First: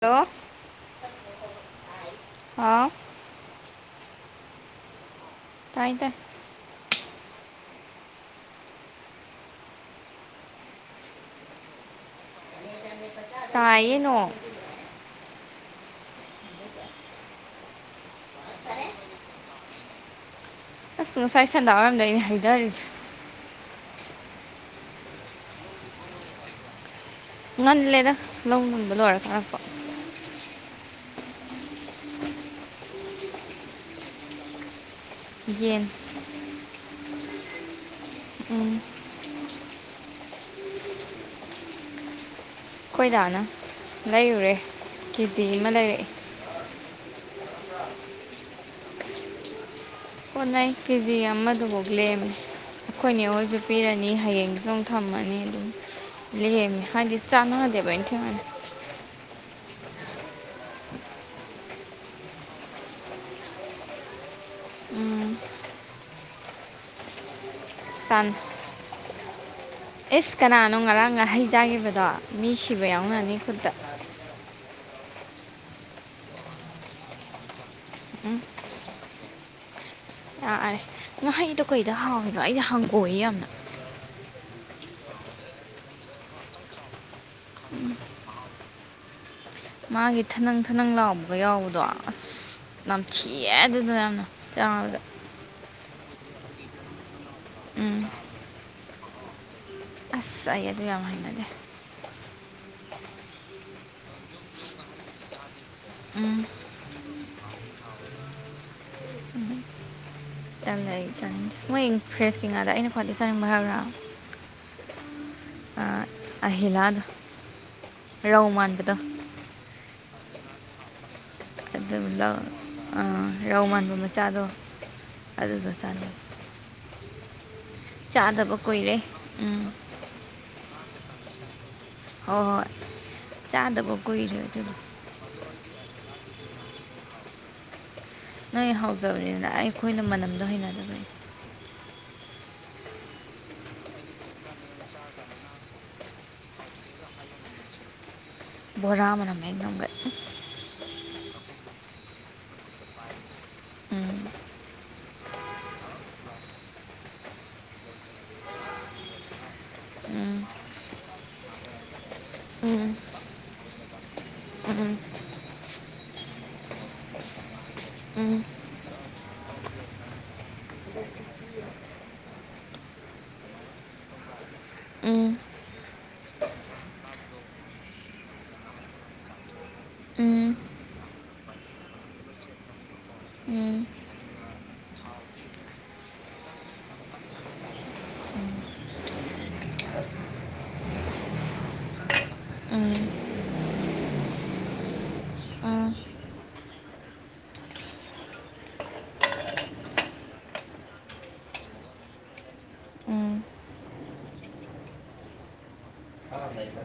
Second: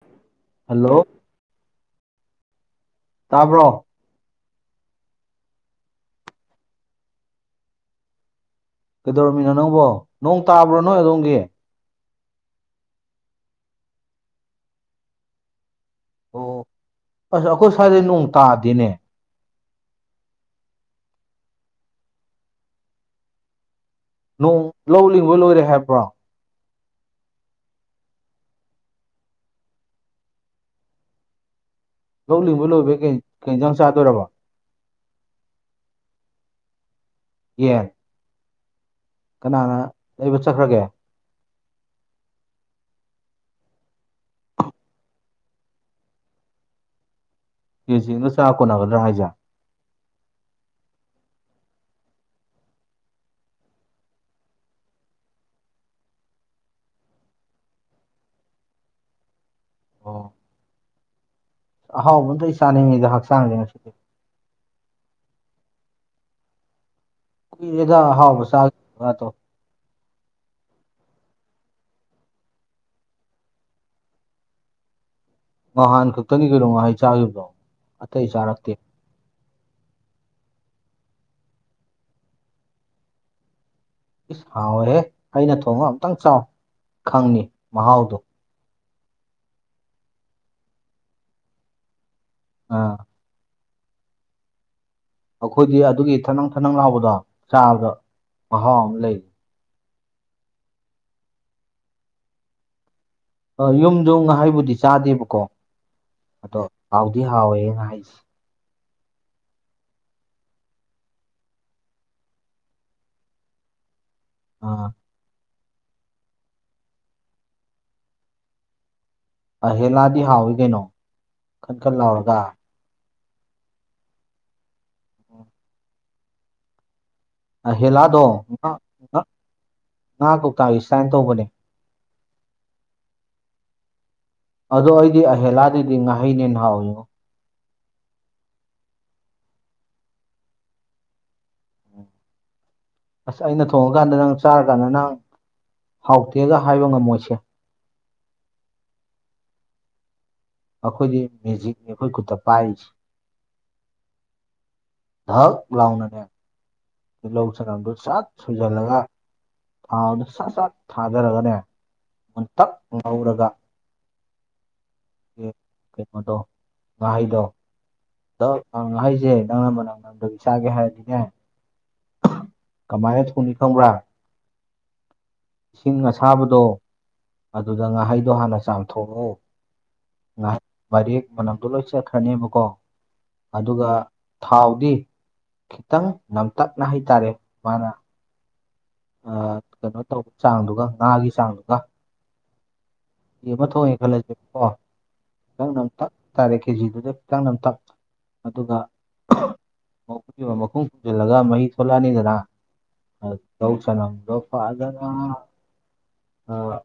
Hello hello ꯑꯥ ꯇꯥꯕ꯭ꯔꯣ ꯇꯥꯏ ꯇꯥꯏ ꯀꯩꯗꯧꯔꯝꯃꯤꯅꯣ ꯅꯪꯕꯣ ꯅꯣꯡ ꯇꯥꯕ꯭ꯔꯣ ꯅꯣꯏ ꯑꯗꯣꯝꯒꯤ ꯇꯥꯌꯧ ꯅꯣꯡ ꯑꯣ ꯑꯁ ꯑꯩꯈꯣꯏ ꯁ꯭ꯋꯥꯏꯗꯦ ꯅꯣꯡ ꯇꯥꯗꯤꯅꯦ ꯑꯁ ꯉꯁꯥꯏ ꯁꯟꯗꯥꯕꯝꯗ ꯑꯅꯦ ꯍꯥꯏꯖꯔꯤꯁꯦ ꯅꯣꯡ ꯂꯧ ꯂꯕ ꯂꯣꯏꯔꯦ ꯍꯥꯏꯕ꯭ꯔꯣ ꯉꯜꯂꯦꯗ ꯂꯧ ꯉꯟꯕ ꯂꯣꯏꯔ ꯀꯥꯔꯛꯄ ꯂꯧ ꯂꯤꯡꯕ ꯂꯣꯏꯕꯩ ꯀꯩꯖꯥꯡ ꯆꯥꯗꯣꯏꯔꯕ ꯌꯦꯟ ꯌꯦꯟ ꯎꯝ ꯀꯅꯥꯅ ꯂꯩꯕ ꯆꯠꯈ꯭ꯔꯒꯦ ꯑꯩꯈꯣꯏꯗꯥꯅ ꯂꯩꯔꯨꯔꯦ ꯀꯦ ꯖꯤ ꯑꯃ ꯂꯩꯔꯛꯑꯦ ꯀꯦ ꯖꯤꯅꯒ ꯆꯥ ꯀꯣꯟꯅꯒꯗ꯭ꯔꯥ ꯍꯥꯏꯖꯦ ꯀꯣꯟꯅꯩ ꯀꯦꯖꯤ ꯑꯃꯗꯨꯐꯥꯎ ꯂꯦꯝꯃꯦ ꯑꯩꯈꯣꯏꯅꯦ ꯑꯩꯉꯣꯏꯁꯨ ꯄꯤꯔꯅꯤ ꯍꯌꯦꯡꯗꯨꯁꯨ ꯑꯃꯨ ꯊꯝꯃꯅꯤ ꯑꯗꯨꯝ ꯂꯦꯃꯤ ꯍꯥꯏꯗꯤ ꯆꯥꯅꯗꯤꯦꯕ ꯊꯦ ꯃꯅ ꯑꯣ ꯑꯍꯥꯎꯕ ꯑꯃꯗ ꯑꯩ ꯆꯥꯅꯤꯡꯉꯤꯗ ꯍꯛꯆꯥꯡꯁꯦ ꯉꯁꯤꯗꯤ ꯎꯝ ꯀꯗ ꯍꯥꯎꯕ ꯁꯥꯇꯣ ꯑꯦꯁ ꯀꯅꯥꯅꯣ ꯉꯔꯥꯡꯒ ꯍꯩꯖꯥꯈꯤꯕꯗꯣ ꯃꯤ ꯁꯤꯕ ꯌꯥꯎꯅꯅꯤ ꯈꯨꯠꯇ ꯅꯍꯥꯟ ꯈꯛꯇꯅꯤ ꯀꯩꯅꯣ ꯉꯍꯥꯏ ꯆꯥꯈꯤꯕꯗꯣ ꯑꯇꯩ ꯆꯥꯔꯛꯇꯦ ꯑꯥꯔꯦ ꯉꯍꯩꯗꯣ ꯀꯩꯗ ꯍꯥꯎꯏꯤꯅꯣ ꯑꯩꯗꯤ ꯍꯪꯀꯣꯛꯑ ꯌꯥꯝꯅ ꯏꯁ ꯍꯥꯎꯋꯦꯍꯦ ꯑꯩꯅ ꯊꯣꯡꯉ ꯑꯝꯛꯇꯪ ꯆꯥꯎ ꯈꯪꯅꯤ ꯃꯍꯥꯎꯗꯣ ꯃꯥꯒꯤ ꯊꯅꯪ ꯊꯅꯪ ꯂꯥꯎꯕꯒ ꯌꯥꯎꯕꯗꯣ ꯑꯁ ꯑꯥ ꯊ ꯊꯤꯑꯦ ꯑꯗꯨꯗ ꯌꯥꯝꯅ ꯆꯥꯕꯗ ꯑꯩꯈꯣꯏꯗꯤ ꯑꯗꯨꯒꯤ ꯊꯅꯪ ꯊꯅꯪ ꯂꯥꯎꯕꯗ ꯆꯥꯕꯗ ꯎꯝ ꯃꯍꯥꯎ ꯑꯃ ꯂꯩ ꯑꯁ ꯑꯩꯥ ꯑꯗꯨ ꯌꯥꯝ ꯍꯥꯏꯅꯗꯦ ꯑ ꯌꯨꯝꯗ ꯉꯍꯥꯏꯕꯨꯗꯤ ꯆꯥꯗꯦꯕꯀꯣ ꯎꯝ ꯑꯗꯣ ꯍꯥꯎꯗꯤ ꯍꯥꯎꯋꯦ ꯉ ꯍꯥꯏꯁꯦ ꯌꯥꯝ ꯂꯩ ꯆꯥꯅꯤꯡꯗꯦ ꯃꯣꯏ ꯐ꯭ꯔꯦꯁꯀꯤ ꯉꯥꯗ ꯑꯩꯅ ꯈ꯭ꯋꯥꯏꯗꯗꯒꯤ ꯆꯥꯅꯤꯡꯕ ꯍꯥꯏꯕ꯭ꯔꯥ ꯑꯣ ꯑꯍꯤꯂꯥꯗꯣ ꯔꯧ ꯃꯥꯟꯕꯗꯣ ꯑꯍꯦꯂꯥꯗꯤ ꯍꯥꯎꯏ ꯀꯩꯅꯣ ꯈꯟ ꯈꯟ ꯑꯗꯨꯒ ꯂꯥꯎꯔꯒ ꯂꯧ ꯔꯧ ꯃꯥꯟꯕ ꯃꯆꯥꯗꯣ ꯑꯗꯨꯗ ꯆꯥꯅꯩ ꯑꯍꯦꯂꯥꯗꯣ ꯆꯥꯗꯕ ꯉꯥ ꯀꯨꯏꯔꯦ ꯎꯝ ꯉꯥ ꯀꯧꯇꯥꯥꯒꯤ ꯁꯨꯃꯥꯏꯅ ꯇꯧꯕꯅꯦ ꯍꯣꯏ ꯍꯣꯏ ꯆꯥꯗꯕ ꯀꯨꯏꯔꯦ ꯑꯗꯨ ꯑꯗꯣ ꯑꯩꯗꯤ ꯑꯍꯦꯂꯥꯗꯗꯤ ꯉꯥꯍꯩꯅꯦ ꯍꯥꯎꯌꯣ ꯅꯣꯏ ꯍꯥꯎꯖꯕꯅꯤꯅ ꯑꯩꯈꯣꯏꯅ ꯃꯅꯝꯗꯣ ꯍꯩꯅꯗꯕꯅꯤ ꯑꯁ ꯑꯩꯅ ꯊꯣꯡꯉꯀꯥꯟꯗ ꯅꯪ ꯆꯥꯔꯀꯥꯟꯗ ꯅꯪ ꯍꯥꯎꯇꯦꯒ ꯍꯥꯏꯕ ꯉꯝꯃꯣꯏꯁꯦ ꯕꯣꯔꯥꯃꯅꯃꯦꯒꯒ ꯑꯩꯈꯣꯏꯗꯤ ꯃꯦꯖꯤꯛꯅꯤ ꯑꯩꯈꯣꯏ ꯈꯨꯠꯇ ꯄꯥꯏꯔꯤꯁꯤꯦ ꯎꯝ ꯙꯛ ꯂꯒꯥꯎꯅꯅꯦ ꯂꯧ ꯁꯅꯝꯗꯨꯣ ꯆꯠ ꯁꯨꯖꯜꯂꯒ ꯊꯥꯎꯗꯨ ꯎꯝ ꯁꯠ ꯁꯠ ꯊꯥꯖꯔꯒꯅꯦ ꯃꯨꯟꯇꯛ ꯂꯧꯔꯒ ꯎꯝ ꯀꯩꯅꯣꯗꯣ ꯉꯥꯍꯩꯗꯣ ꯑꯗꯣꯍꯩꯁꯦ ꯅꯪ ꯑꯃꯝꯕ ꯅꯪꯉꯝꯗꯒꯤ ꯆꯥꯒꯦ ꯍꯥꯏꯔꯗꯤꯅꯦ ꯀꯃꯥꯏꯅ ꯊꯣꯡꯅꯤ ꯈꯪꯕ꯭ꯔꯥ ꯎꯝ ꯁꯤꯡ ꯑꯁꯥꯕꯗꯣ ꯑꯗꯨꯗ ꯉꯥꯍꯩꯗꯣ ꯍꯥꯟꯅ ꯆꯥꯝꯊꯣꯛꯛꯑꯣ ꯎꯝ ꯉꯥꯏꯍ ꯔꯦꯛ ꯃꯅꯝꯗꯣ ꯂꯣꯏ ꯆꯠꯈ꯭ꯔꯅꯦꯕꯀꯣ ꯑꯗꯨꯒ ꯊꯥꯎꯗꯤ ꯈꯤꯇꯪ ꯅꯝꯇꯛꯅ ꯍꯥꯏꯇꯥꯔꯦ ꯃꯥꯅ ꯀꯩꯅꯣ ꯇꯧꯕ ꯆꯥꯡꯗꯨꯒ ꯉꯥꯒꯤ ꯆꯥꯡꯗꯨꯒ ꯑꯝ ꯀ ꯑꯃ ꯊꯣꯡꯉꯦ ꯈꯜꯂꯁꯦꯕ ꯀꯣ ꯈꯤꯇꯪ ꯅꯝꯇꯛ ꯇꯥꯔꯦ ꯀꯦꯖꯤꯗꯨꯗ ꯈꯤꯇꯪ ꯅꯝꯇꯛ ꯑꯗꯨꯒ ꯃꯈꯨꯕ ꯃꯈꯨꯝ ꯈꯨꯝꯖꯤꯜꯂꯒ ꯃꯍꯤ ꯊꯣꯛꯣꯂꯛꯑꯅꯤꯗꯅ ꯑ ꯇꯧ ꯆ ꯅꯪ ꯗ ꯑ ꯂꯩꯕ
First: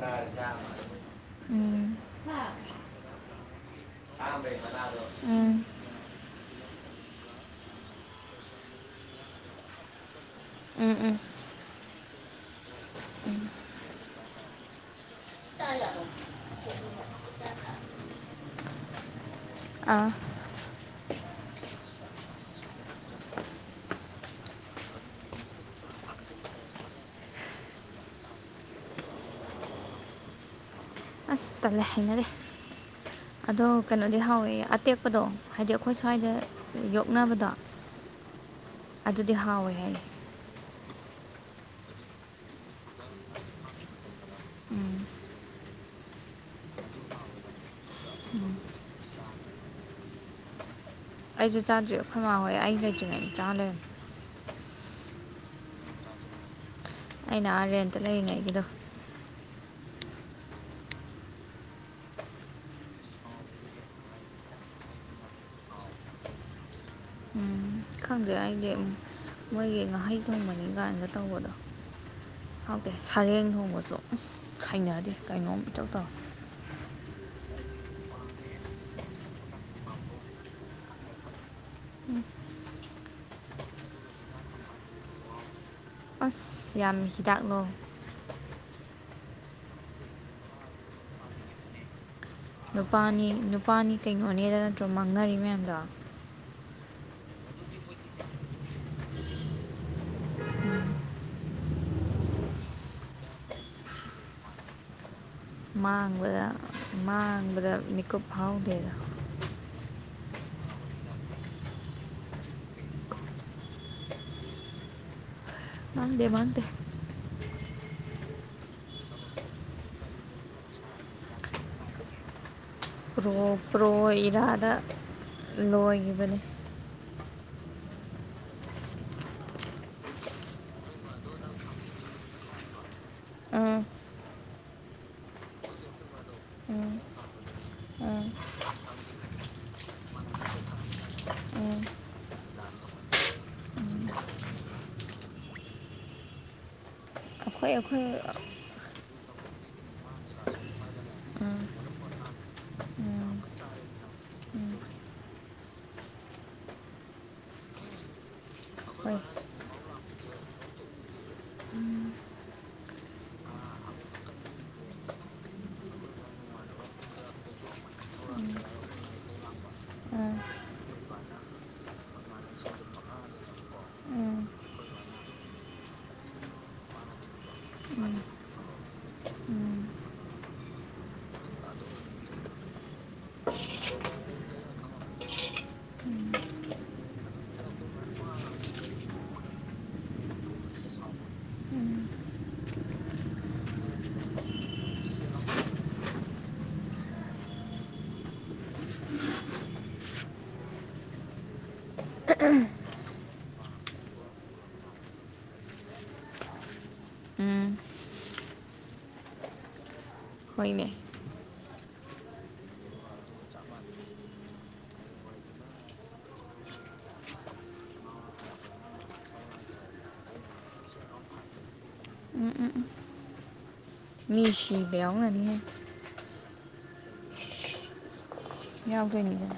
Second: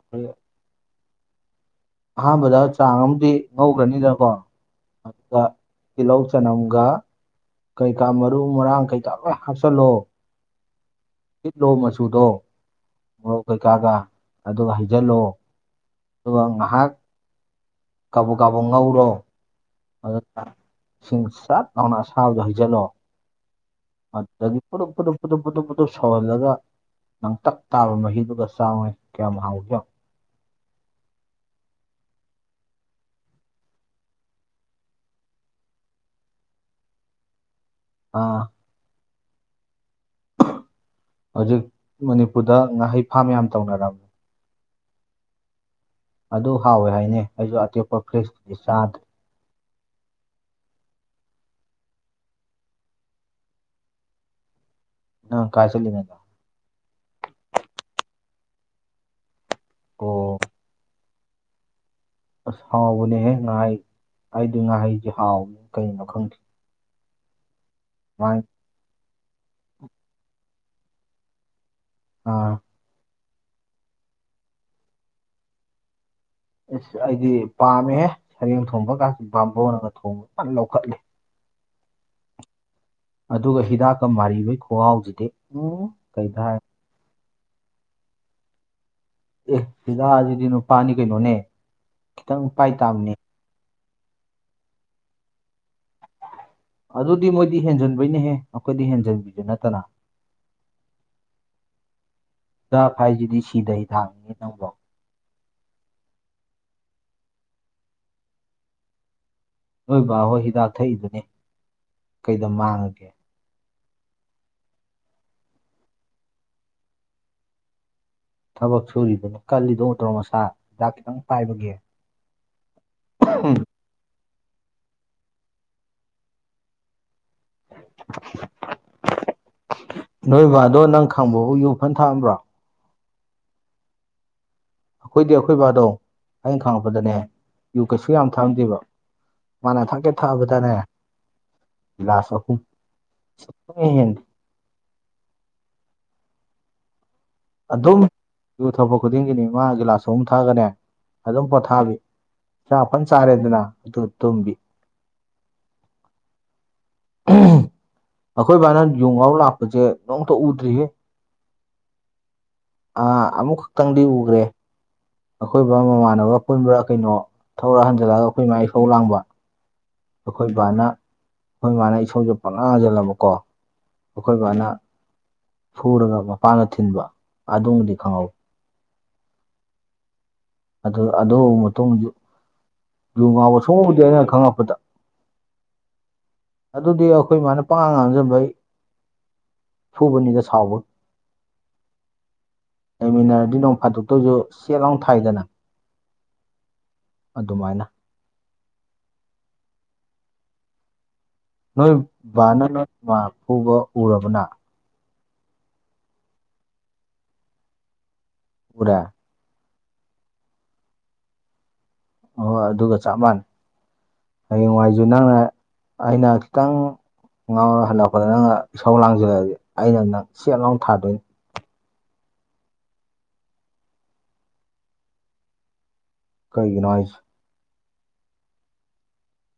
ꯑꯍꯥꯟꯕꯗ ꯆꯥꯡ ꯑꯃꯗꯤ ꯉꯧꯈ꯭ꯔꯅꯤꯅꯀꯣ ꯑꯗꯨꯒ ꯇꯤꯜꯍꯧ ꯆꯅꯝꯒ ꯀꯩ ꯀꯥ ꯃꯔꯨ ꯃꯔꯥꯡ ꯀꯩꯀꯥ ꯂꯣꯏ ꯍꯥꯞꯆꯤꯜꯂꯣ ꯎꯝ ꯁꯤꯠꯂꯣ ꯃꯆꯨꯗꯣ ꯃꯣꯔꯣꯛ ꯀꯩꯀꯥꯒ ꯑꯗꯨꯒ ꯍꯩꯖꯤꯜꯂꯣ ꯑꯗꯨꯒ ꯉꯥꯏꯍꯥꯛ ꯀꯕ ꯀꯥꯕ ꯉꯧꯔꯣ ꯑꯥ ꯑꯗꯨ ꯏꯁꯤꯡ ꯆꯥꯛꯧꯅ ꯁꯥꯕꯗꯣ ꯍꯩꯖꯤꯜꯂꯑꯣ ꯗꯤ ꯄꯨꯔꯞ ꯄꯨꯔꯞ ꯄꯨꯞ ꯄꯨꯅꯞ ꯄꯨꯇꯞ ꯁꯋꯥꯜꯂꯒ ꯂꯥꯡꯇꯛ ꯇꯥꯕ ꯃꯍꯤꯗꯨꯒ ꯆꯥꯎꯉ ꯀꯌꯥꯝ ꯍꯥꯡꯒꯦꯣ ꯑꯁ ꯇꯜꯂꯦ ꯍꯥꯏꯅꯔꯤꯦ ꯑꯗꯣ ꯀꯩꯅꯣꯗꯤ ꯍꯥꯎꯋꯦ ꯑꯇꯦꯛꯄꯗꯣ ꯍꯥꯏꯗꯤ ꯑꯩꯈꯣꯏ ꯁ꯭ꯋꯥꯏꯗ ꯌꯣꯛꯅꯕꯗ ꯑꯥ ꯑꯗꯨꯗꯤ ꯍꯥꯎꯋꯦ ꯍꯥꯏꯅ ꯍꯧꯖꯤꯛ ꯃꯅꯤꯄꯨꯔꯗ ꯉꯥꯍꯩ ꯐꯥꯝ ꯌꯥꯝ ꯇꯧꯅꯔꯝꯃꯦ ꯎꯝ ꯑꯗꯨ ꯍꯥꯎꯋꯦ ꯍꯥꯏꯅꯦ ꯑꯩꯁꯨ ꯑꯇꯦꯛꯞꯄ ꯐ꯭ꯔꯤꯖ ꯏꯆꯥ ꯑꯩꯁꯨ ꯆꯥꯗ꯭ꯔꯤ ꯐꯃꯥ ꯍꯣꯏ ꯑꯩ ꯂꯩꯇ꯭ꯔꯤꯉꯩꯗ ꯆꯥꯂꯦ ꯑ ꯀꯥꯆꯂꯅ ꯑꯩꯅ ꯑꯥꯔꯦꯟꯇ ꯂꯩꯔꯤꯉꯩꯒꯤꯗꯣ ꯑꯣ ꯑꯁ ꯍꯥꯎꯕꯅꯦꯍꯦ ꯉꯥꯏꯍꯥꯏ ꯑꯩꯗꯤ ꯉꯥꯏꯍꯩꯁꯦ ꯍꯥꯎꯕꯅꯤ ꯀꯩꯅꯣ ꯈꯪꯗ ꯎꯝ ꯈꯪꯗꯦ ꯑꯩꯗꯤ ꯃꯣꯏꯒꯤ ꯉꯍꯩ ꯊꯣꯡꯕꯅꯤ ꯀꯥꯏꯅꯒ ꯇꯧꯕꯗꯣ ꯑꯥ ꯍꯥꯎꯇꯦ ꯁꯔꯦꯡ ꯍꯣꯡꯕꯁꯨ ꯍꯩꯅꯗꯦ ꯀꯩꯅꯣꯝ ꯏꯇꯧ ꯇꯧꯔꯦ ꯑꯁ ꯑꯩꯗꯤ ꯄꯥꯝꯃꯦꯍꯦ ꯁꯔꯦꯡ ꯊꯣꯡꯕ ꯀꯥꯁ ꯄꯥꯝꯕꯅꯒ ꯊꯣꯡꯕ ꯐꯟꯅ ꯂꯧꯈꯠꯂꯦ ꯑꯗꯨꯒ ꯍꯤꯗꯥꯛꯀ ꯃꯥꯔꯤꯕꯩ ꯈꯒꯥꯎꯁꯤꯗꯤ ꯎꯝ ꯀꯩꯗ ꯍꯥꯏ ꯑꯁ ꯌꯥꯝ ꯍꯤꯗꯥꯛꯂꯣ ꯑꯦ ꯁꯤꯤꯗꯖꯤꯗꯤ ꯅꯨꯄꯥꯅꯤ ꯀꯩꯅꯣꯅꯦ ꯈꯤꯇꯪ ꯄꯥꯏ ꯇꯥꯕꯅꯦ ꯅꯨꯄꯥꯅꯤ ꯅꯨꯄꯥꯅꯤ ꯀꯩꯅꯣꯅꯦꯗ ꯅꯠꯇ꯭ꯔꯣ ꯃꯥꯡꯅꯔꯤ ꯃꯌꯥꯝꯗꯣ ꯑꯗꯨꯗꯤ ꯃꯣꯏꯗꯤ ꯍꯦꯟꯖꯟꯕꯅꯦꯍꯦ ꯑꯩꯈꯣꯏꯗꯤ ꯍꯦꯟꯖꯟꯕꯤꯗꯨ ꯅꯠꯇꯅ ꯎꯝ ꯗꯥꯛ ꯍꯥꯏꯁꯤꯗꯤ ꯁꯤꯗ ꯍꯤ ꯊꯥꯡꯅꯤꯅꯦꯦ ꯅꯪ ꯂ ꯃꯥꯡꯕꯗ ꯃꯥꯡꯕꯗ ꯃꯤꯀꯨꯞ ꯐꯥꯎꯗꯦꯗ ꯅꯣꯏ ꯕꯥꯍꯣꯏ ꯍꯤꯗꯥꯛ ꯊꯛꯏꯗꯨꯅꯤ ꯀꯩꯗ ꯃꯥꯡꯉꯒꯦ ꯅꯥꯟꯦ ꯗ ꯊꯕꯛ ꯁꯨꯔꯤꯗꯨꯅ ꯀꯜꯂꯤꯗꯣ ꯑꯣꯠꯇ꯭ꯔꯣ ꯃꯁꯥ ꯍꯤꯗꯥꯛ ꯈꯤꯇꯪ ꯄꯥꯏꯕꯒꯦ ꯄ꯭ꯔꯣ ꯄ꯭ꯔꯣ ꯏꯔꯥꯗ ꯂꯣꯏꯈꯤꯕꯅꯤ ꯅꯣꯏ ꯕꯥꯗꯣ ꯅꯪ ꯈꯪꯕꯕꯨ ꯌꯨ ꯐꯟ ꯊꯥꯛꯑꯝꯕ꯭ꯔꯣ ꯎꯝ ꯑꯩꯈꯣꯏꯗꯤ ꯑꯩꯈꯣꯏ ꯕꯥꯗꯣ ꯑꯩꯅ ꯎꯝ ꯈꯪꯉꯛꯄꯗꯅꯦ ꯌꯨ ꯀꯩꯁꯨ ꯎꯝ ꯌꯥꯝ ꯊꯥꯝꯗꯦꯕ ꯃꯥꯅ ꯊꯛꯀꯦ ꯊꯛꯕꯗꯅꯦ ꯎꯝ ꯂꯤꯂꯥꯁ ꯑꯍꯨꯝ ꯎꯝ ꯑꯩꯈꯣꯏ ꯑꯗꯨꯝ ꯑꯩꯈꯣꯏ ꯌꯨ ꯊꯕ ꯈꯨꯗꯤꯡꯒꯤꯅꯤ ꯃꯥ ꯒꯤꯂꯥꯁ ꯑꯍꯨꯝ ꯊꯛꯒꯅꯦ ꯑꯗꯨꯝ ꯎꯝ ꯄꯣꯊꯥꯕꯤ ꯆꯥꯛ ꯐꯟ ꯎꯝ ꯆꯥꯔꯦꯗꯅ ꯑꯗꯨꯒ ꯇꯨꯝꯕꯤ ꯑꯩꯈꯣꯏ ꯕꯥꯅ ꯍꯣꯏ ꯌꯨꯡꯉꯥꯎ ꯂꯥꯛꯄꯁꯦ ꯅꯣꯡꯃꯇ ꯎꯗ꯭ꯔꯤꯌꯦ ꯑꯥ ꯑꯃꯨꯛ ꯈꯛꯇꯪꯗꯤ ꯎꯒ꯭ꯔꯦ꯫ ꯑꯩꯈꯣꯏꯕꯥ ꯃꯃꯥꯟꯅꯕ ꯄꯨꯟꯕ꯭ꯔꯥ ꯀꯩꯅꯣ ꯊꯧꯔ ꯍꯟꯖꯜꯂꯒ ꯑꯩꯈꯣꯏ ꯃꯥꯏ ꯁꯧ ꯂꯥꯡꯕ꯫ ꯎꯝ ꯑꯈꯣꯏ ꯕꯥꯅ ꯑꯈꯣꯏ ꯃꯥꯅ ꯏꯁꯧꯖꯦ ꯄꯪꯂꯥꯡ ꯂꯥꯡꯖꯤꯜꯂꯕꯀꯣ ꯎꯝ ꯑꯩꯈꯣꯏꯕꯥꯅ ꯐꯨꯔꯒ ꯃꯄꯥꯟꯗ ꯊꯤꯟꯕ ꯑꯗꯨꯃꯗꯤ ꯈꯪꯍꯧ꯫ ꯎꯝ ꯑꯗꯨ ꯑꯗꯨ ꯃꯇꯨꯡ ꯂꯨ ꯉꯥꯎꯕ ꯁꯣꯡꯉꯕꯨꯗꯤ ꯑꯩꯅ ꯈꯪꯉꯛꯄꯗ [inaudible] ꯑꯗꯨꯗꯤ ꯑꯩꯈꯣꯏ ꯃꯥꯅ ꯄꯉꯥꯡ ꯉꯥꯡꯖꯟꯕꯩ ꯐꯨꯕꯅꯤꯗ ꯁꯥꯎꯕ ꯎꯝ ꯂꯩꯃꯤꯟꯅꯔꯗꯤ ꯅꯣꯡ ꯐꯥꯗꯣꯛꯇ ꯑꯣꯏꯖꯨ ꯁꯦꯠ ꯂꯥꯎꯅ ꯊꯥꯏꯗꯅ꯫ ꯑꯗꯨꯃꯥꯏꯅ ꯅꯣꯏ ꯕꯥꯅ ꯅꯣꯏ ꯃꯥ ꯐꯨꯕ ꯎꯔꯕꯅ ꯎꯝ ꯎꯔꯥ ꯍꯣꯏꯅꯦ ꯍꯣꯏ ꯑꯗꯨꯒ ꯆꯞ ꯃꯥꯟꯅꯩ ꯍꯌꯦꯡꯋꯥꯏꯖꯨ ꯅꯪꯅ ꯑꯩꯅ ꯈꯤꯇꯪ ꯉꯥꯎꯔ ꯍꯜꯂꯛꯄꯗ ꯅꯪꯅ ꯏꯁꯧ ꯂꯥꯡꯁꯤꯜꯂꯛꯑꯗꯤ ꯑꯩꯅ ꯅꯪ ꯁꯦꯠ ꯂꯥꯎꯅ ꯊꯥꯗꯣꯏꯅꯤ ꯎꯝ ꯎꯝ ꯎꯝ ꯃꯤ ꯁꯤꯕ ꯌꯥꯎꯉꯅꯤꯍꯦ꯫ ꯀꯩꯒꯤꯅꯣ ꯍꯥꯏ꯭ꯁ ꯌꯥꯎꯗꯣꯏꯅꯤꯗꯅ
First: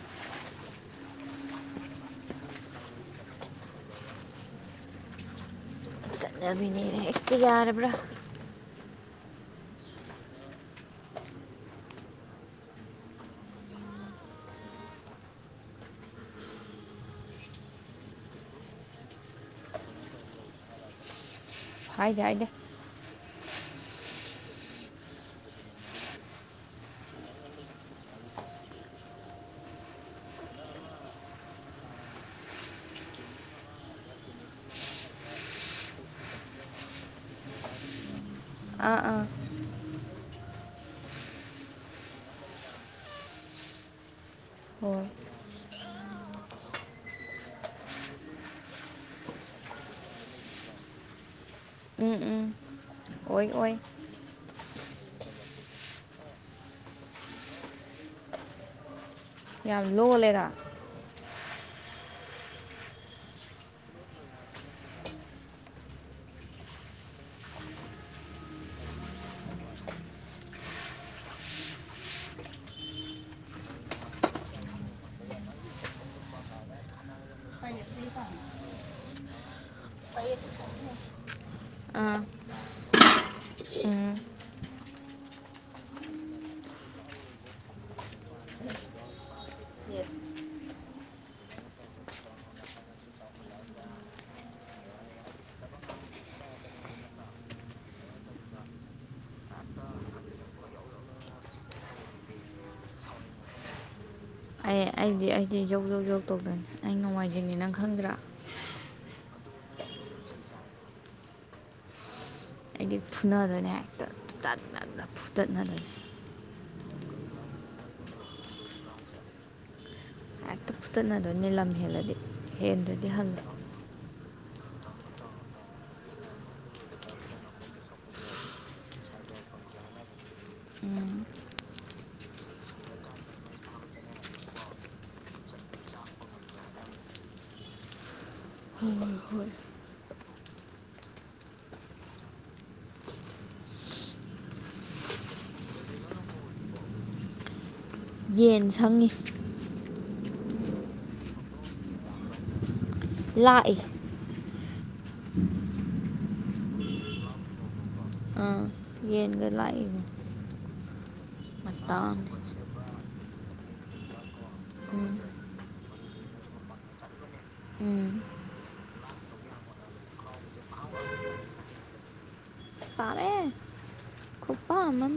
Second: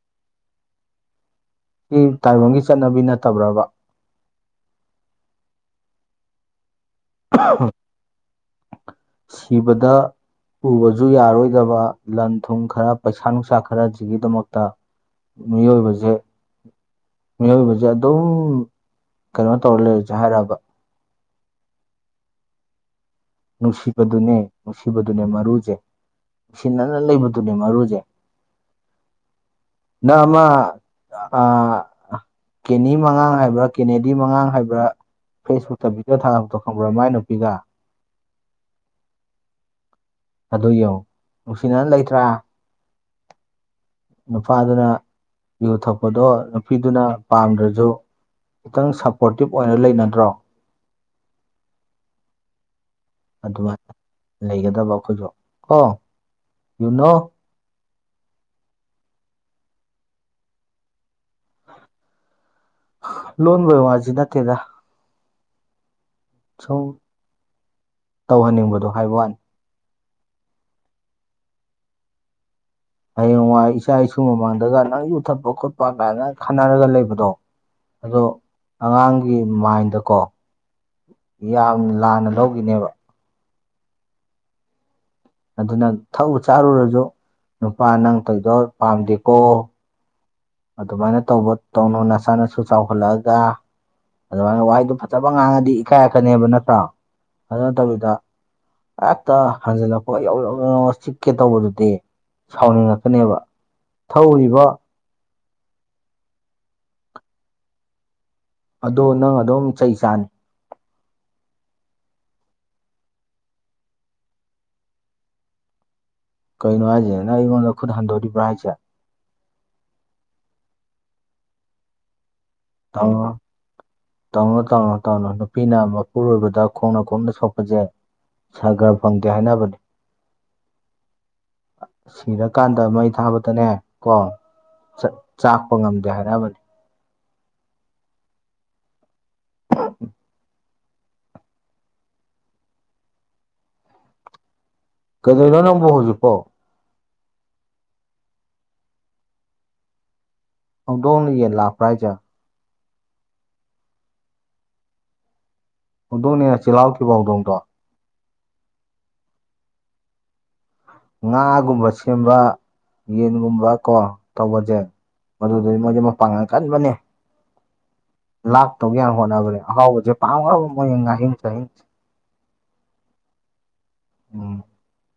ꯁꯤ ꯇꯥꯏꯕꯪꯒꯤ ꯆꯠꯅꯕꯤ ꯅꯠꯇꯕ꯭ꯔꯕꯥ? ꯆꯠꯅꯕꯤꯅꯤꯅ ꯍꯦꯛꯇ ꯌꯥꯔꯕ꯭ꯔꯥ ꯊꯤꯕꯗ ꯄꯨꯕꯁꯨ ꯌꯥꯔꯣꯏꯗꯕ ꯂꯟ ꯊꯨꯝ ꯈꯔ ꯄꯩꯁꯥ ꯅꯨꯡꯁꯥ ꯈꯔꯁꯤꯒꯤꯗꯃꯛꯇ꯫ ꯃꯤꯑꯣꯏꯕꯖꯦ ꯃꯤꯑꯣꯏꯕꯁꯦ ꯑꯗꯨꯝ ꯀꯩꯅꯣ ꯇꯧꯔ ꯂꯩꯔꯁꯦ ꯍꯥꯏ ꯥꯔ ꯕ ꯍꯥꯏꯗꯦ ꯍꯥꯏꯗꯦ ꯅꯨꯡꯁꯤꯕꯗꯨꯅꯦ ꯅꯨꯡꯁꯤꯕꯗꯨꯅꯦ ꯃꯔꯨꯖꯦ ꯅꯨꯡꯁꯤꯅꯅ ꯂꯩꯕꯗꯨꯅꯦ ꯃꯔꯨꯖꯦ ꯅꯪ ‌ꯑꯃ ꯑꯥ ꯀꯦꯅꯤ ꯃꯉꯥꯡ ꯍꯥꯏꯕ ꯀꯦꯅꯦꯗꯤ ꯃꯉꯥꯡ ꯍꯥꯏꯕ ꯐꯦꯁꯕꯨꯛꯇ ꯚꯤꯗꯤꯑꯣ ꯊꯥꯒꯠꯄꯗꯣ ꯈꯪꯕ꯭ꯔꯥ ꯃꯥꯏ ꯅꯨꯄꯤꯒ ꯑꯥ ꯑꯥ ꯑꯗꯨ ꯌꯦꯡꯉꯨ ꯅꯨꯡꯁꯤꯅꯅ ꯂꯩꯇ꯭ꯔꯥ ꯅꯨꯄꯥꯗꯨꯅ ꯍꯣꯏ ꯌꯨ ꯊꯛꯄꯗꯣ ꯅꯨꯄꯤꯗꯨꯅ ꯄꯥꯝꯗ꯭ꯔꯖꯨ ꯈꯤꯇꯪ ꯁꯞꯄꯣꯔꯇꯤꯞ ꯑꯣꯏꯔ ꯂꯩꯅꯗ꯭ꯔꯣ꯫ ꯎꯝ ꯎꯝ ꯑꯣꯏ ꯑꯣꯏ ꯑꯗꯨꯃꯥꯏ ꯂꯩꯒꯗꯕ ꯑꯩꯈꯣꯏꯖꯨ ꯀꯣ ꯌꯨꯅꯣ꯫ ꯌꯥꯝ ꯂꯣꯜꯂꯦꯗ ꯂꯣꯟꯕꯩ ꯋꯥꯖꯤ ꯅꯠꯇꯦꯗ ꯁꯨꯝ ꯇꯧꯍꯟꯅꯤꯡꯕꯗꯣ ꯍꯥꯏꯕ ꯋꯥꯅꯤ꯫ ꯍꯌꯦꯡꯋꯥꯏ ꯏꯆꯥ ꯏꯁꯨ ꯃꯃꯥꯡꯗꯒ ꯅꯪ ꯌꯨꯊꯠꯄ ꯈꯣꯠꯄ ꯀꯥꯏꯅ ꯈꯟꯅꯔꯒ ꯂꯩꯕꯗꯣ ꯑꯗꯣ ꯑꯉꯥꯡꯒꯤ ꯃꯥꯏꯟꯗꯀꯣ ꯌꯥꯝ ꯑꯥ ꯂꯥꯟꯅ ꯂꯧꯒꯤꯅꯦꯕ ꯎꯝ ꯑꯗꯨꯅ ꯊꯛꯎ ꯆꯥꯔꯨꯔꯖꯨ ꯅꯨꯄꯥ ꯅꯪ ꯇꯧꯏꯗꯣ ꯄꯥꯝꯗꯦꯀꯣ ꯑꯗꯨꯃꯥꯏꯅ ꯇꯧꯕ ꯇꯧꯅꯨ ꯅꯆꯥꯥ ꯅꯁꯨ ꯆꯥꯎꯈꯠꯂꯛꯑꯒꯥ ꯑꯗꯨꯃꯥꯏꯅ ꯋꯥꯍꯩꯗꯨ ꯐꯖꯕ ꯉꯥꯡꯉꯗꯤ ꯏꯀꯥꯏꯑꯛꯀꯅꯦꯕ ꯅꯠꯇ꯭ꯔꯥ ꯑꯗꯨ ꯅꯠꯇꯕꯤꯗ ꯍꯦꯛꯇ ꯍꯟꯖꯤꯜꯂꯛꯄꯒ ꯌꯧ ꯌꯧ ꯌꯧꯅ ꯆꯤꯛꯀꯦ ꯇꯧꯕꯗꯨꯗꯤ ꯁꯥꯎꯅꯤꯡꯉꯛꯀꯅꯦꯕ ꯊꯧꯔꯤꯕ ꯑꯦ ꯑꯩꯗꯤ ꯑꯩꯗꯤ ꯌꯧ ꯌꯧ ꯌꯧꯗꯧꯗꯅꯤ ꯑꯩ ꯅꯣꯡꯉꯥꯏꯖꯤꯡꯅꯤ ꯅꯪ ꯈꯪꯗ꯭ꯔꯥ ꯑꯗꯣ ꯅꯪ ꯑꯗꯨꯝ ꯆꯩ ꯆꯥꯅꯤ ꯑꯩꯗꯤ ꯐꯨꯅꯗꯣꯏꯅꯤ ꯍꯦꯛꯇ ꯇꯠꯅꯅ ꯐꯨꯇꯠꯅꯗꯣꯏꯅꯤ ꯀꯩꯅꯣ ꯍꯥꯏꯁꯦꯅꯦ ꯅꯪ ꯑꯩꯉꯣꯟꯗ ꯈꯨꯠ ꯍꯟꯗꯣꯔꯤꯕ꯭ꯔꯥ ꯍꯥꯏꯁꯦ ꯍꯦꯛꯇ ꯐꯨꯇꯠꯅꯗꯣꯏꯅꯦ ꯂꯝ ꯍꯦꯜꯂꯗꯤ ꯍꯦꯟꯗ꯭ꯔꯗꯤ ꯇꯧꯅꯨ ꯍꯪꯗꯦ ꯇꯧꯅꯣ ꯇꯧꯅꯣ ꯇꯧꯅꯣ ꯅꯨꯄꯤꯅ ꯃꯄꯨꯔꯣꯏꯕꯗ ꯈꯣꯡꯅ ꯈꯣꯞꯅ ꯁꯣꯛꯄꯖꯦ ꯁꯔꯒꯔꯥ‌ ꯐꯪꯗꯦ ꯍꯥꯏꯅꯕꯅꯦ ꯎꯝ ꯑ [inaudible] ꯁꯤꯔꯀꯥꯟꯗ ꯃꯩ ꯊꯥꯕꯗꯅꯦ ꯀꯣ ꯆꯥꯛꯄ ꯉꯝꯗꯦ ꯍꯥꯏꯅꯕꯅꯤ ꯍꯣꯏ ꯍꯣꯏ ꯎꯝ ꯀꯗꯣꯏꯅꯣ ꯅꯪꯕ ꯍꯧꯖꯤꯛꯐꯥꯎ ꯌꯦꯟ ꯁꯪꯉꯤ ꯍꯧꯗꯣꯡꯅ ꯌꯦꯡ ꯂꯥꯛꯄ꯭ꯔꯥ ꯍꯥꯏꯁꯦ ꯂꯥꯛꯏ ꯍꯧꯗꯣꯡꯅꯦꯅ ꯆꯤꯜꯍꯥꯎꯈꯤꯕ ꯍꯧꯗꯣꯡꯗꯣ ꯑꯥ ꯌꯦꯟꯒ ꯂꯥꯛꯏꯒ ꯉꯥꯒꯨꯝꯕ ꯃꯇꯥꯡ ꯁꯦꯝꯕ ꯌꯦꯟꯒꯨꯝꯕ ꯀꯣ ꯇꯧꯕꯁꯦ ꯎꯝ ꯃꯗ ꯃꯣꯏꯗꯤ ꯃꯄꯥꯡꯒꯟ ꯀꯟꯕꯅꯦ ꯎꯝ ꯂꯥꯛꯇꯧꯒꯦ ꯌꯥꯝ ꯍꯣꯠꯅꯕꯅꯦ ꯑꯍꯥꯎꯕꯁꯦ ꯄꯥꯝ ꯍꯔꯥꯎꯕ ꯃꯣꯏ ꯉꯥꯍꯤꯡ ꯁꯥꯍꯟꯁꯦ ꯇꯥꯃꯦ ꯎꯝ ꯑꯥꯃ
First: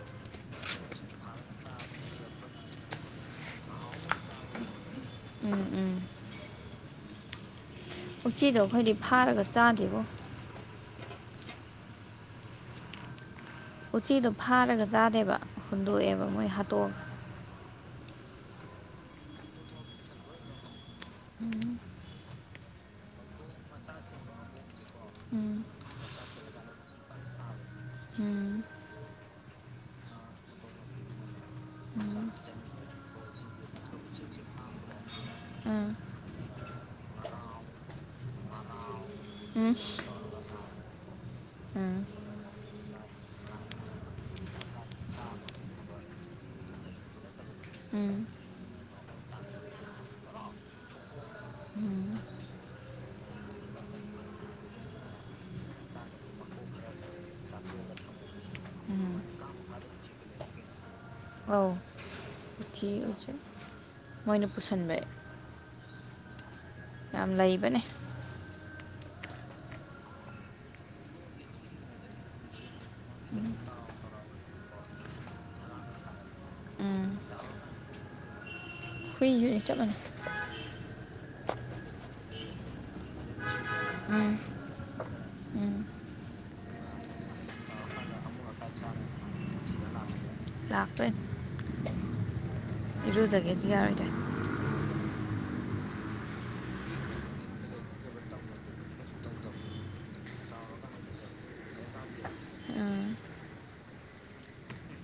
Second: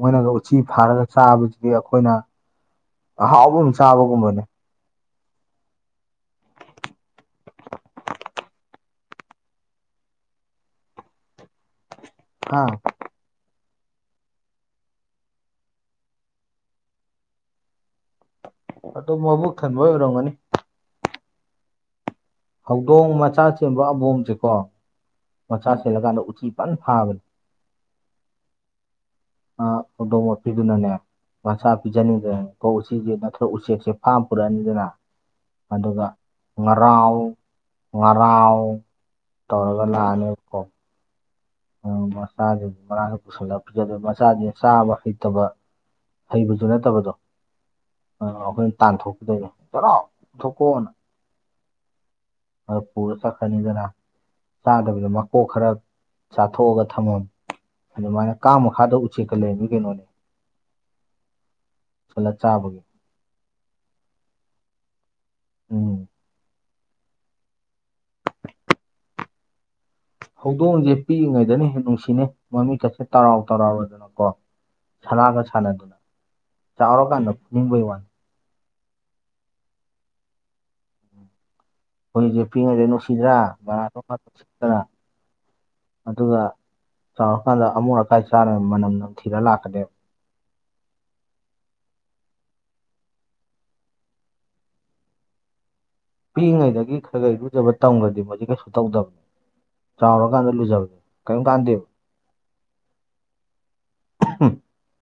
ꯃꯣꯏꯅꯒ ꯎꯆꯤ ꯐꯥꯔꯒ ꯆꯥꯕꯁꯤꯗꯤ ꯑꯩꯈꯣꯏꯅ ꯑꯍꯥꯎꯕꯨꯝ ꯆꯥꯕꯒꯨꯝꯕꯅꯦ ꯎꯝ ꯎꯝ ꯎꯆꯛꯆꯤꯗꯣ ꯑꯩꯈꯣꯏꯗꯤ ꯐꯥꯔꯒ ꯆꯥꯗꯦꯕꯣ ꯑ ꯎꯆꯤꯗꯣ ꯐꯥꯔꯒ ꯆꯥꯗꯦꯕ ꯍꯨꯟꯗꯣꯛꯑꯦꯕ ꯃꯣꯏ ꯍꯥꯇꯣꯛꯑ ꯑꯗꯨꯗꯣ ꯃꯣꯏꯕꯨꯛ ꯈꯟꯕ ꯑꯣꯏꯕꯔꯣꯒꯅꯤ ꯎꯝ ꯍꯧꯗꯣꯡ ꯃꯆꯥ ꯁꯦꯝꯕ ꯑꯕꯣꯝꯁꯦꯀꯣ ꯎꯝ ꯑꯣꯆꯥꯔꯁꯤ ꯂꯒꯥꯣ ꯎ ꯎꯆꯤ ꯄ ꯐꯥꯕ ꯎꯝ ꯑꯗꯣꯡ ꯄꯤꯗꯨꯅꯅꯦ ꯃꯆꯥ ꯎꯝ ꯄꯤꯖꯅꯤꯡꯗꯅꯣ ꯎꯆꯁ ꯅꯠꯇ꯭ꯔꯒ ꯎꯆꯦꯛꯁꯦ ꯐꯥꯝ ꯄꯨꯔꯛꯑꯅꯤꯗꯅ ꯑꯗꯨꯒ ꯉꯔꯥꯎ ꯉꯔꯥꯎ ꯎꯝ ꯎꯝ ꯇꯂꯒꯅ ꯑꯅꯤ ꯀ ꯃꯆꯥꯗꯨꯗꯤ ꯃꯔꯥꯡꯁꯨ ꯄꯨꯁꯜꯂꯛꯗ ꯃꯆꯥꯗꯤ ꯆꯥꯕ ꯍꯩꯇꯕ ꯍꯩꯕꯗꯨ ꯅꯠꯇꯕꯗꯣ ꯎꯝ ꯑ ꯑꯩꯈꯣꯏꯅ ꯇꯥꯟꯊꯣꯛꯀꯗꯧꯅꯦ ꯀꯔꯣꯊꯣꯛꯀꯣꯑꯣꯅ ꯎꯝ ꯑꯗꯨ ꯄꯨꯔ ꯆꯠꯀꯅꯤꯗꯅ ꯆꯥꯗꯕꯤꯗ ꯃꯀꯣꯛ ꯈꯔ ꯆꯥꯊꯣꯛꯑꯒ ꯊꯝꯃꯝ ꯑꯗꯨꯃꯥꯏꯅ ꯀꯥꯡ ꯃꯈꯥꯗ ꯎꯝ ꯎꯆꯦꯛꯀ ꯂꯩꯔꯝꯃꯤ ꯀꯩꯅꯣꯅꯦ [inaudible] ꯑꯧ ꯄꯨꯁꯜꯂ ꯆꯥꯕꯒꯤ [unintelligible] ꯃꯣꯏꯅ ꯄꯨꯁꯟꯕꯩ ꯎꯝ ꯌꯥꯝ ꯂꯩꯕꯅꯦ ꯍꯧꯗꯣꯡꯁꯦ ꯄꯤꯛꯏꯉꯩꯗꯅ ꯍꯦꯟ ꯅꯨꯡꯁꯤꯅꯦ ꯃꯃꯤꯠ ꯀꯁꯦ ꯇꯔꯥꯎ ꯇꯔꯥꯎꯔꯗꯅꯀꯣ ꯁꯅꯥꯒ ꯁꯥꯟꯅꯗꯅ ꯎꯝ ꯆꯥꯎꯔꯀꯥꯟꯗ ꯐꯨꯅꯤꯡꯕꯩ ꯋꯥꯅꯤ ꯌꯨꯅꯤꯠ ꯆꯞ ꯃꯥꯟꯅꯩ ꯍꯧꯈꯣꯏꯁꯦ ꯄꯤꯉꯗꯦ ꯅꯨꯡꯁꯤꯗ꯭ꯔꯥ ꯕꯔꯥꯠꯇ꯭ꯔꯥ ꯎꯝ ꯎꯝ ꯑꯗꯨꯒ ꯆꯥꯎꯔꯀꯥꯟꯗ ꯑꯃꯣꯠ ꯑꯀꯥꯏ ꯆꯥꯔ ꯃꯅꯝ ꯅꯝꯊꯤꯔ ꯂꯥꯛꯀꯗꯦꯕ ꯂꯥꯛꯄꯅꯤ ꯏꯔꯨꯖꯒꯦꯁꯨ ꯌꯥꯔꯣꯏꯗ꯭ꯔꯦ ꯄꯤꯛꯏꯉꯩꯗꯒꯤ ꯈꯔ ꯈꯩ ꯂꯨꯖꯕ ꯇꯝꯈ꯭ꯔꯗꯤ ꯃ ꯀꯩꯁꯨ ꯇꯧꯗꯕꯅꯦ ꯆꯥꯎꯔꯀꯥꯟꯗ ꯂꯨꯖꯕꯅꯦ ꯀꯔꯤꯝ ꯀꯥꯟꯗꯦꯕ ꯎꯝ